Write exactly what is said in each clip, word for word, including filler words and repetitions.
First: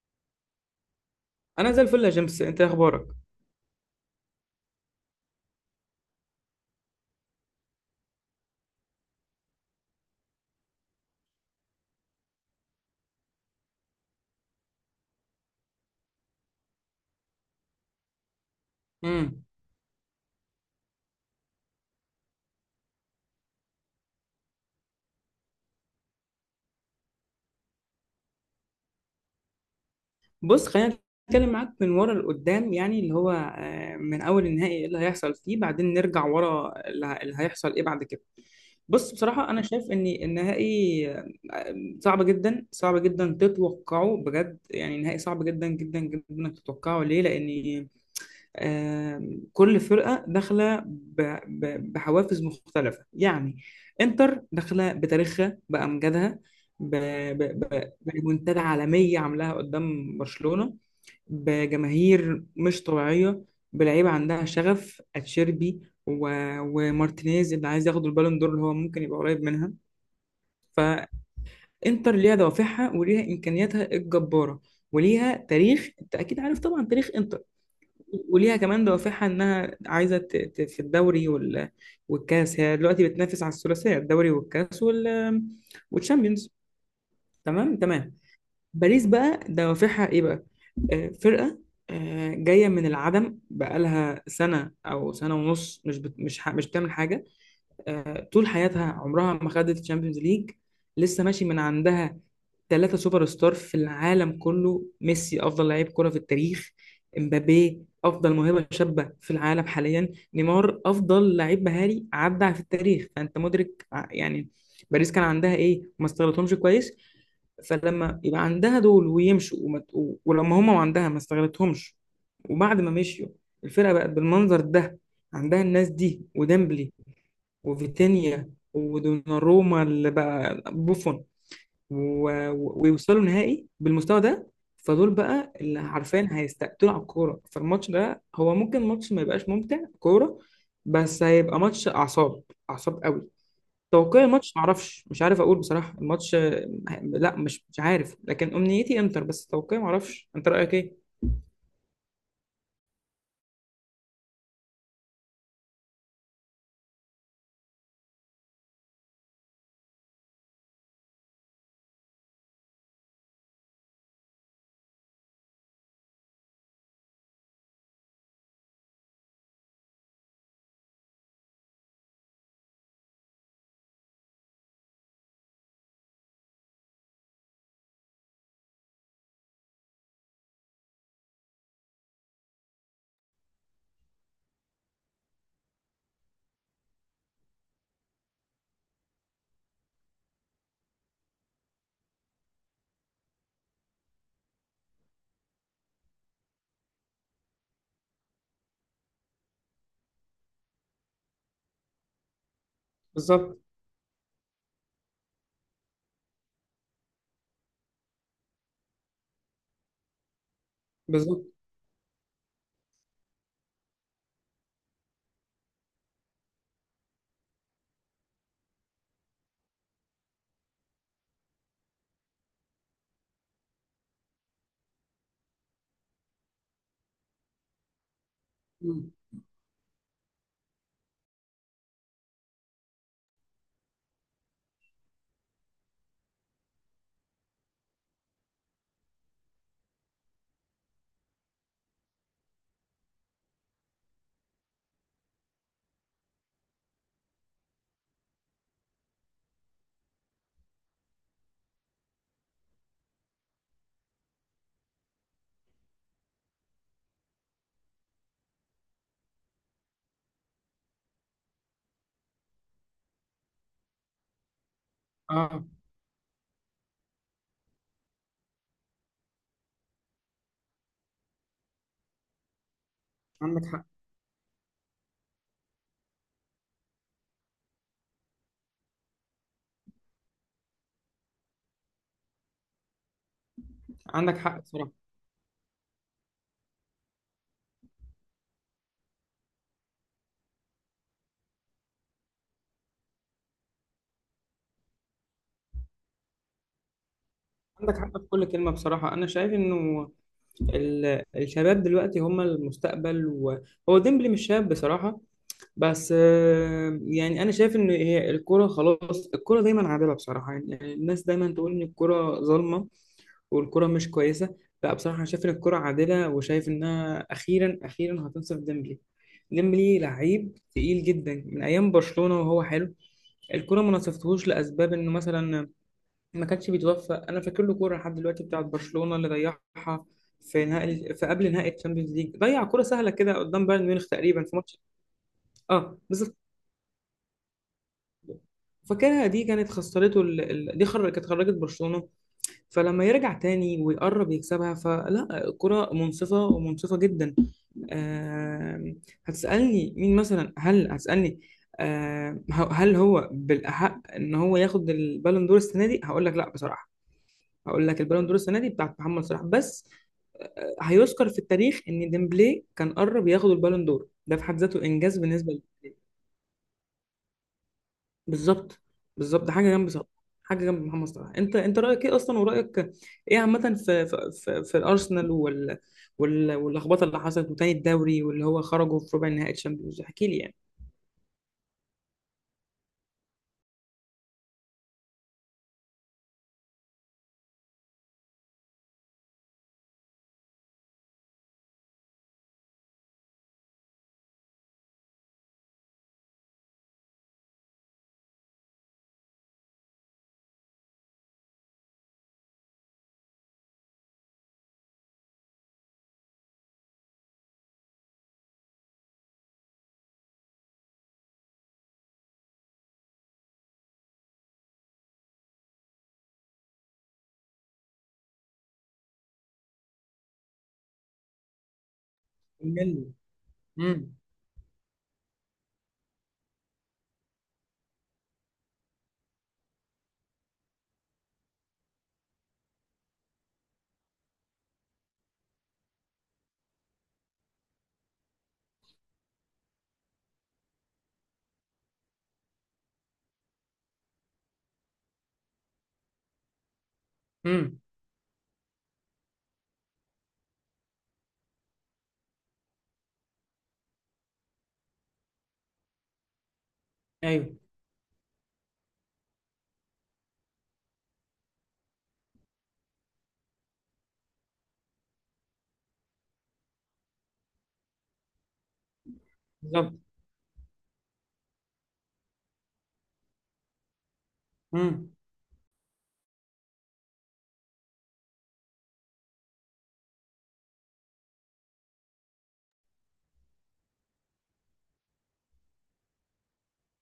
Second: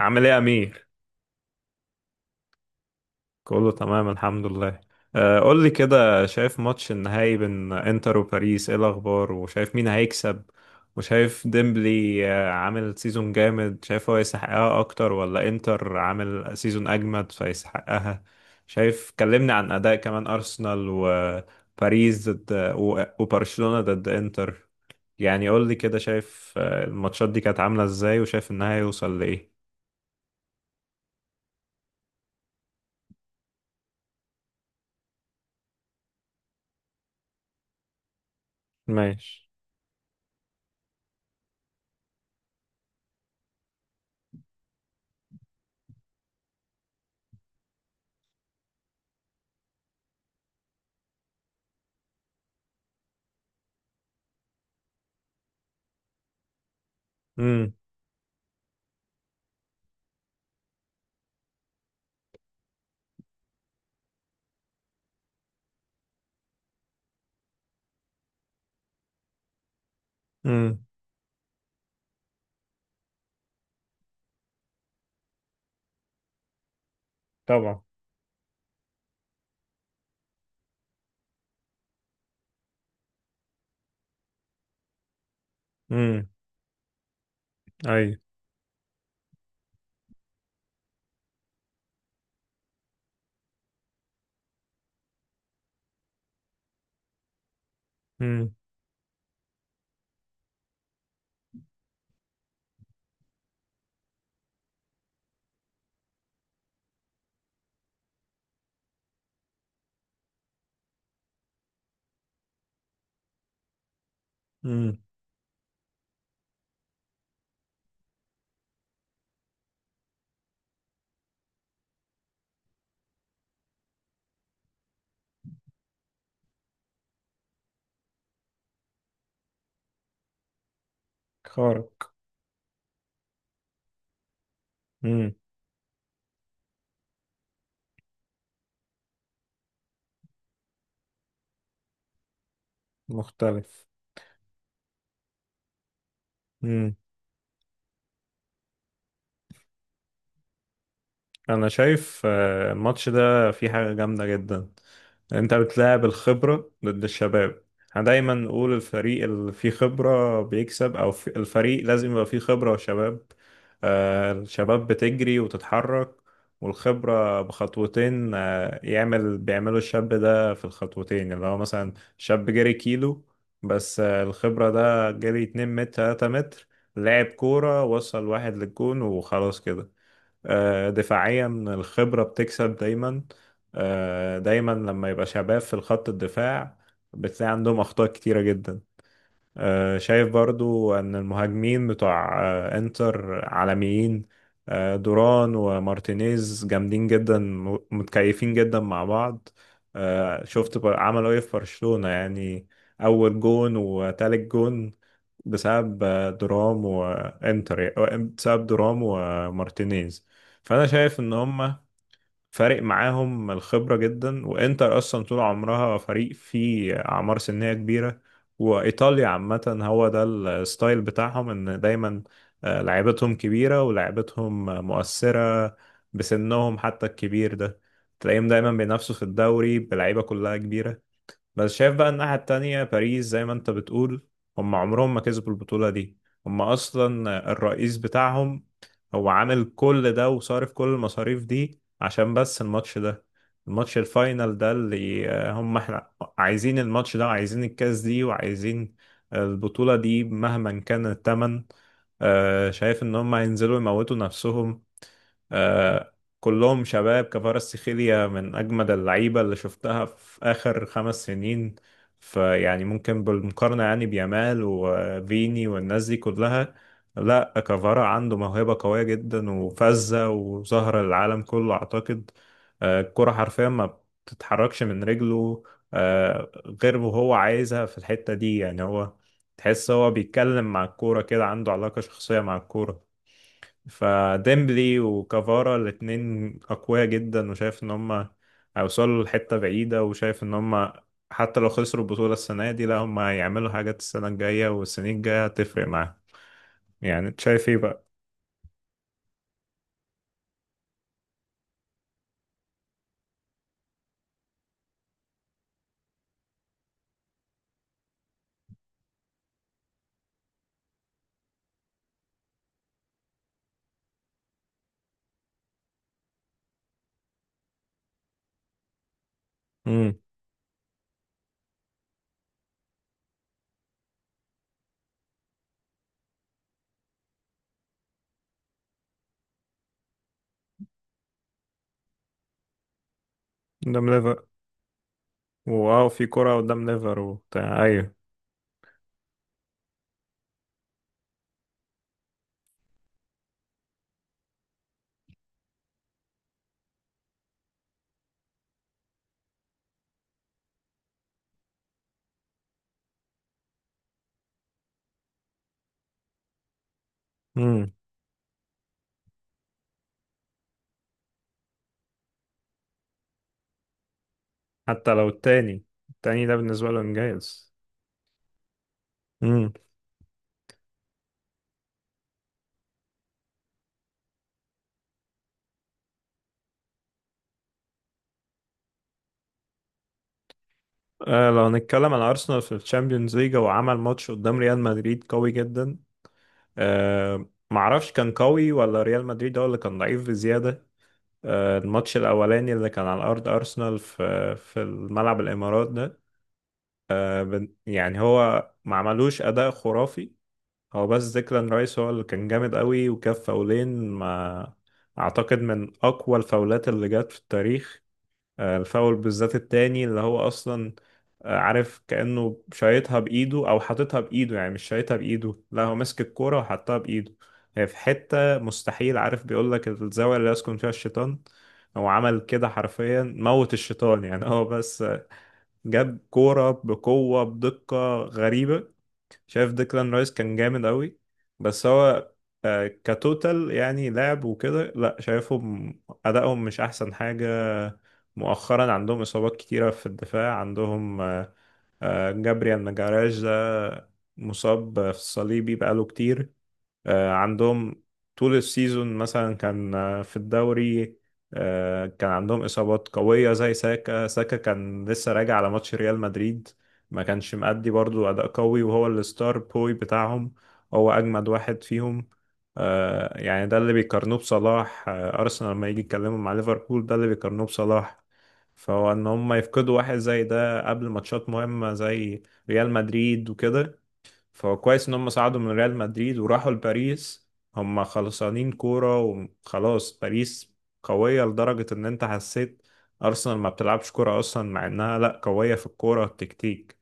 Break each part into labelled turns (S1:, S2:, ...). S1: عامل ايه يا امير؟
S2: انا زي الفل يا جيمس، انت إيه اخبارك؟
S1: كله تمام الحمد لله. آه، قول لي كده، شايف ماتش النهائي بين انتر وباريس، ايه الاخبار؟ وشايف مين هيكسب؟ وشايف ديمبلي، آه، عامل سيزون جامد، شايف هو يستحقها اكتر ولا انتر عامل سيزون اجمد فيستحقها؟ شايف،
S2: امم.
S1: كلمني عن اداء كمان ارسنال وباريس ضد و- وبرشلونة ضد انتر. يعني قول لي كده، شايف آه، الماتشات دي كانت عاملة ازاي؟ وشايف النهائي يوصل لايه؟
S2: بص، خلينا نتكلم معاك من ورا لقدام، يعني اللي هو آه، من اول النهائي ايه اللي هيحصل فيه، بعدين نرجع ورا اللي ه- اللي هيحصل ايه بعد كده. بص،
S1: ماشي.
S2: بصراحة أنا شايف إن النهائي آه، صعب جدا، صعب جدا تتوقعه، بجد يعني نهائي صعب جدا جدا جدا إنك تتوقعه. ليه؟ لأن آم، كل فرقة داخلة ب- ب- بحوافز مختلفة يعني. انتر داخلة بتاريخها، بأمجادها، ب- ب-
S1: امم.
S2: ب- بريمونتادا عالمية عاملاها قدام برشلونة، بجماهير مش طبيعية، بلعيبة عندها شغف، اتشيربي و... ومارتينيز اللي عايز ياخد البالون دور، اللي هو ممكن يبقى قريب منها.
S1: امم.
S2: فانتر ليها دوافعها، وليها امكانياتها الجبارة، وليها تاريخ، انت اكيد عارف طبعا تاريخ انتر،
S1: طبعا.
S2: وليها كمان دوافعها انها عايزه ت- ت- في الدوري وال... والكاس، هي دلوقتي بتنافس على الثلاثيه، الدوري والكاس وال...
S1: امم.
S2: والشامبيونز. تمام
S1: اي.
S2: تمام. باريس بقى دوافعها ايه بقى؟ آه فرقه آه جايه من العدم، بقالها سنه او سنه ونص مش بت... مش ح... مش بتعمل حاجه. آه طول
S1: امم.
S2: حياتها عمرها ما خدت الشامبيونز ليج، لسه ماشي من عندها ثلاثة سوبر ستار في العالم كله. ميسي أفضل لعيب كرة في التاريخ، امبابي أفضل موهبة شابة في العالم حاليا، نيمار أفضل لعيب مهاري عدى في التاريخ، فأنت مدرك ع- يعني
S1: امم.
S2: باريس كان عندها إيه ما استغلتهمش كويس. فلما يبقى عندها دول ويمشوا وما ت- و- ولما هما وعندها ما استغلتهمش، وبعد ما مشيوا الفرقة بقت بالمنظر ده. عندها الناس دي وديمبلي وفيتينيا ودوناروما اللي بقى بوفون
S1: خارق.
S2: و- ويوصلوا نهائي بالمستوى ده. فدول
S1: امم.
S2: بقى اللي عارفين هيستقتلوا على الكورة، فالماتش ده هو ممكن ماتش ما يبقاش ممتع كورة، بس هيبقى ماتش أعصاب، أعصاب قوي.
S1: مختلف.
S2: توقع الماتش معرفش، مش عارف أقول بصراحة الماتش آه،
S1: مم.
S2: لا مش مش عارف، لكن أمنيتي إنتر، بس توقعي معرفش، أنت رأيك إيه؟
S1: انا شايف آه، الماتش ده فيه حاجة جامدة جدا. انت بتلاعب الخبرة ضد الشباب. احنا دايما نقول الفريق اللي فيه خبرة بيكسب، او في الفريق لازم يبقى فيه خبرة وشباب. آه، الشباب بتجري وتتحرك، والخبرة بخطوتين، آه، يعمل بيعملوا الشاب ده في الخطوتين، اللي هو مثلا شاب جري كيلو، بس آه، الخبرة ده جري اتنين متر تلات متر، لعب كورة، وصل واحد للجون وخلاص كده. آه، دفاعيا الخبرة بتكسب دايما. آه، دايما لما يبقى شباب في الخط الدفاع، بتلاقي عندهم أخطاء كتيرة جدا. آه، شايف برضو ان المهاجمين بتوع آه، انتر عالميين. آه، دوران ومارتينيز جامدين جدا، م- متكيفين جدا مع بعض. آه، شفت بر- عملوا ايه في برشلونة يعني؟ اول
S2: بالظبط.
S1: جون وتالت جون بسبب آه، درام وانتر، آه، بسبب درام ومارتينيز. فانا شايف ان
S2: بالظبط.
S1: هم فارق معاهم الخبرة جدا. وانتر اصلا طول عمرها فريق فيه اعمار سنية كبيرة، وايطاليا عامة هو ده الستايل بتاعهم، ان دايما آه، لعيبتهم كبيرة ولعيبتهم مؤثرة بسنهم حتى الكبير ده. تلاقيهم دايما
S2: مم.
S1: بينافسوا في الدوري بلعيبة كلها كبيرة. بس شايف بقى الناحية التانية، باريس زي ما انت بتقول، هم عمرهم ما كسبوا البطولة دي. هم أصلا الرئيس بتاعهم هو عامل كل ده وصارف كل المصاريف دي عشان بس الماتش ده، الماتش الفاينل ده اللي آه، هم احنا عايزين الماتش ده، وعايزين الكاس دي، وعايزين البطولة دي مهما كان التمن. آه، شايف ان هم هينزلوا يموتوا نفسهم. آه، كلهم شباب، كفاراتسخيليا من أجمد اللعيبة اللي شفتها في آخر خمس سنين، فيعني ممكن بالمقارنة يعني بيامال
S2: اه.
S1: وفيني والناس دي كلها. لا، كفارا عنده موهبة قوية جدا وفذة، وظهر العالم كله أعتقد. آه، الكرة
S2: عندك
S1: حرفيا
S2: حق.
S1: ما بتتحركش من رجله، آه، غير وهو عايزها في الحتة دي، يعني هو تحس هو بيتكلم مع الكورة كده، عنده علاقة شخصية مع الكورة.
S2: عندك حق بصراحة.
S1: فديمبلي وكافارا الاتنين أقوياء جدا، وشايف إن هما هيوصلوا لحتة بعيدة، وشايف إن هما حتى لو خسروا البطولة السنة دي، لا هما هيعملوا حاجات، السنة الجاية والسنين الجاية هتفرق معاهم. يعني أنت شايف إيه
S2: عندك
S1: بقى؟
S2: حق في كل كلمة. بصراحة أنا شايف إنه ال- الشباب دلوقتي هم المستقبل، وهو ديمبلي مش شاب بصراحة، بس آه، يعني أنا شايف إن هي الكرة خلاص، الكرة دايما عادلة بصراحة، يعني الناس دايما تقول إن الكرة ظالمة والكرة مش كويسة، لا بصراحة أنا شايف إن الكرة عادلة، وشايف إنها أخيرا أخيرا هتنصف ديمبلي. ديمبلي
S1: امم.
S2: لعيب تقيل جدا من أيام برشلونة وهو حلو. الكرة ما نصفتهوش لأسباب إنه مثلا ما كانش بيتوفق، انا فاكر له كوره لحد دلوقتي بتاعت برشلونه اللي ضيعها في نهائي، في قبل نهائي الشامبيونز ليج، ضيع كوره سهله كده قدام بايرن ميونخ
S1: قدام
S2: تقريبا
S1: ليفر.
S2: في ماتش. اه
S1: واو، في
S2: بالظبط.
S1: كرة قدام ليفر وبتاع، أيوه.
S2: فاكرها، دي كانت خسرته ال... ال... دي خر... كانت خرجت برشلونه. فلما يرجع تاني ويقرب يكسبها، فلا كرة منصفه ومنصفه جدا. آه... هتسالني مين مثلا، هل هتسالني آه... هل هو بالاحق ان هو ياخد البالون دور السنه دي؟ هقول لك لا بصراحه، هقول
S1: امم.
S2: لك البالون دور السنه دي بتاعت محمد صلاح بس. آه، هيذكر في التاريخ ان ديمبلي كان قرب ياخد البالون دور، ده في حد ذاته
S1: حتى
S2: انجاز
S1: لو
S2: بالنسبه لي.
S1: التاني، التاني ده بالنسبة له إنجاز.
S2: بالظبط. بالظبط، ده حاجه
S1: امم.
S2: جنب صلاح، حاجه جنب محمد صلاح. انت انت رايك ايه اصلا؟ ورايك ايه عامه في في في, في الارسنال وال وال واللخبطه اللي حصلت، وتاني الدوري، واللي هو خرجوا في ربع نهائي الشامبيونز، احكي لي يعني.
S1: آه لو هنتكلم عن أرسنال في الشامبيونز ليج، هو عمل ماتش قدام ريال مدريد قوي جدا. آه معرفش كان قوي ولا ريال مدريد هو اللي كان ضعيف بزيادة. آه الماتش الأولاني اللي كان على أرض أرسنال، في في الملعب الإمارات ده، آه بن- يعني هو ما عملوش أداء خرافي. هو بس ديكلان رايس هو اللي كان جامد قوي، وكان فاولين ما أعتقد من أقوى الفاولات اللي جت في التاريخ. آه، الفاول بالذات التاني، اللي هو اصلا آه، عارف كأنه شايطها بايده او حاططها بايده، يعني مش شايطها بايده، لا هو ماسك الكوره وحطها بايده. هي في حته مستحيل، عارف بيقول لك الزاويه اللي يسكن فيها الشيطان، هو عمل كده
S2: ملي.
S1: حرفيا، موت
S2: امم.
S1: الشيطان. يعني هو بس جاب كوره بقوه بدقه غريبه. شايف ديكلان رايس كان جامد قوي، بس هو آه، كتوتال يعني لعب وكده. لا شايفهم أدائهم مش أحسن حاجة. مؤخرا عندهم إصابات كتيرة في الدفاع. عندهم آه، جابريال ماجاراش ده مصاب في الصليبي بقاله كتير. آه،
S2: امم.
S1: عندهم طول السيزون مثلا، كان آه، في الدوري آه، كان عندهم إصابات قوية زي ساكا. ساكا كان لسه راجع على ماتش ريال مدريد، ما كانش
S2: ايوه.
S1: مأدي برضو أداء قوي، وهو الستار بوي بتاعهم، هو أجمد واحد فيهم. آه، يعني ده اللي بيقارنوه بصلاح، آه، أرسنال لما يجي يتكلموا مع ليفربول ده اللي بيقارنوه بصلاح. فهو إن هم يفقدوا
S2: بالظبط.
S1: واحد زي ده قبل ماتشات مهمة زي ريال مدريد وكده، فهو كويس
S2: امم.
S1: ان هم صعدوا من ريال مدريد وراحوا لباريس. هم خلصانين كورة وخلاص. باريس قوية لدرجة ان انت حسيت ارسنال ما بتلعبش كورة اصلا، مع انها لا قوية في الكورة التكتيك،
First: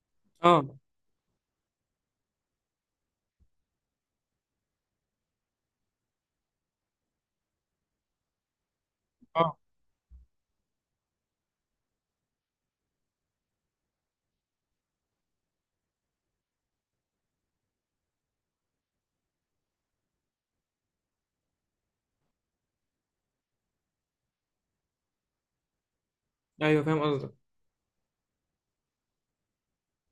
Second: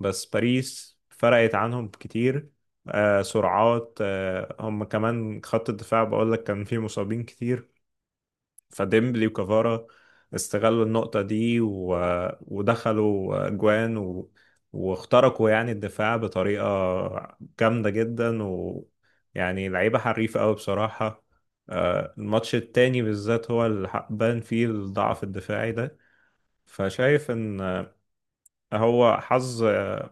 S1: بس
S2: اه.
S1: باريس فرقت عنهم كتير. آه سرعات، آه هم كمان خط الدفاع بقول لك كان فيه مصابين كتير. فديمبلي
S2: اه.
S1: وكافارا استغلوا النقطة دي، و... ودخلوا جوان، و... واخترقوا يعني الدفاع بطريقة جامدة جدا، ويعني لعيبة حريفة أوي بصراحة. آه، الماتش التاني بالذات هو اللي حق- بان فيه الضعف الدفاعي ده.
S2: ايوه فاهم
S1: فشايف
S2: قصدك.
S1: إن هو حظ،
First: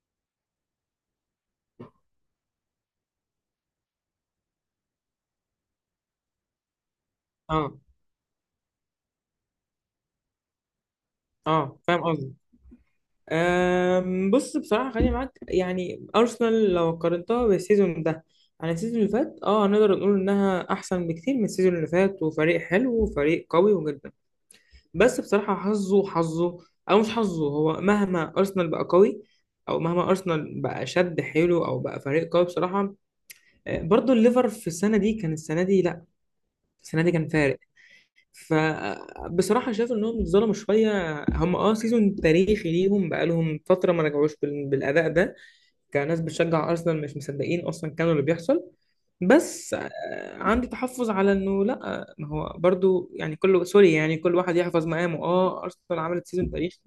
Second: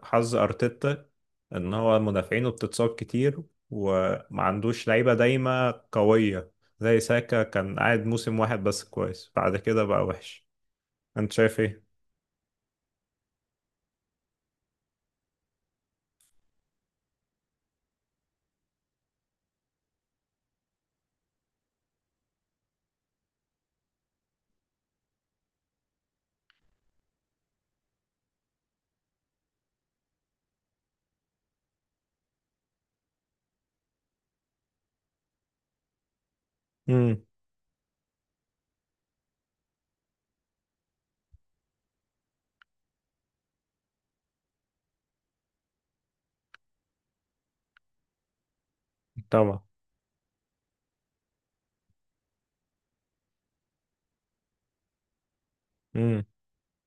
S1: حظ ارتيتا، ان هو مدافعينه بتتصاب كتير، وما عندوش لعيبه دايمه قويه، زي ساكا
S2: اه.
S1: كان قاعد موسم واحد بس كويس، بعد كده بقى وحش. انت شايف
S2: اه
S1: ايه؟
S2: فاهم قصدك. أم، بص، بصراحة خليني معاك، يعني أرسنال لو قارنتها بالسيزون ده عن السيزون اللي فات، اه هنقدر نقول إنها أحسن بكتير من السيزون اللي فات، وفريق حلو وفريق قوي جدا، بس بصراحة حظه حظه، أو مش حظه، هو مهما أرسنال بقى قوي، أو مهما أرسنال بقى شد حيله أو بقى فريق قوي بصراحة، آه، برضه الليفر في السنة دي كان، السنة دي لأ، السنة دي
S1: امم.
S2: كان فارق. فبصراحة شايف إنهم اتظلموا شوية، هم اه سيزون تاريخي ليهم، بقالهم فترة ما رجعوش بال- بالأداء ده، كناس بتشجع ارسنال مش مصدقين اصلا كانوا اللي بيحصل.
S1: طبعا.
S2: بس آه، عندي تحفظ على انه لا، ما هو برضو يعني كله سوري، يعني كل واحد يحفظ مقامه، اه ارسنال
S1: امم.
S2: عملت سيزون تاريخي،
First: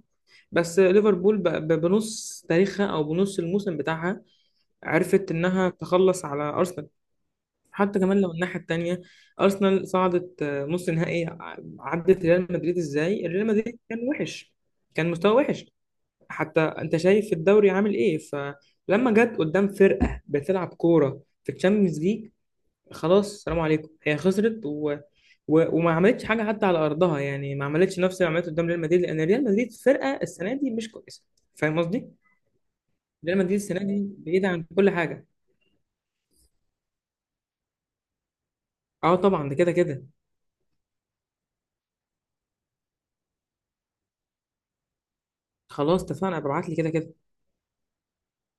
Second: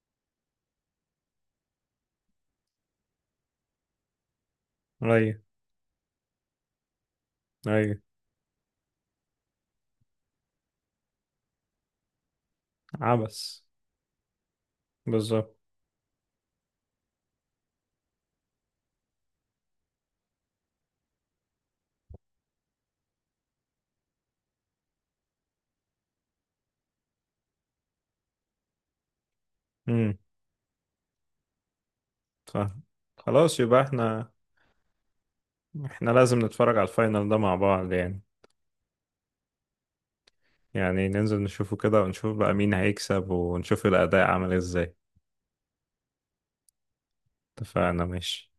S2: بس ليفربول ب- ب- بنص تاريخها او بنص الموسم بتاعها عرفت
S1: ايوه.
S2: انها تخلص على ارسنال.
S1: ايوه.
S2: حتى كمان لو الناحيه التانيه، ارسنال صعدت آه، نص نهائي ع- عدت ريال مدريد، ازاي ريال
S1: عبس.
S2: مدريد كان وحش، كان مستوى
S1: بالظبط.
S2: وحش. حتى انت شايف الدوري عامل ايه، فلما جت قدام فرقه بتلعب كوره في الشامبيونز ليج، خلاص سلام عليكم، هي خسرت و... و... وما عملتش حاجه حتى على ارضها، يعني ما عملتش نفس اللي عملته قدام ريال مدريد، لان ريال مدريد
S1: امم.
S2: فرقه السنه دي مش كويسه. فاهم قصدي؟
S1: فاهم.
S2: ريال مدريد
S1: خلاص،
S2: السنه
S1: يبقى
S2: دي
S1: احنا
S2: بعيده عن كل حاجه.
S1: احنا لازم نتفرج على الفاينل ده مع بعض يعني،
S2: اه طبعا ده كده كده.
S1: يعني ننزل نشوفه كده، ونشوف بقى مين هيكسب، ونشوف الاداء عامل ازاي.
S2: خلاص اتفقنا، ببعت لي كده كده.
S1: اتفقنا ماشي.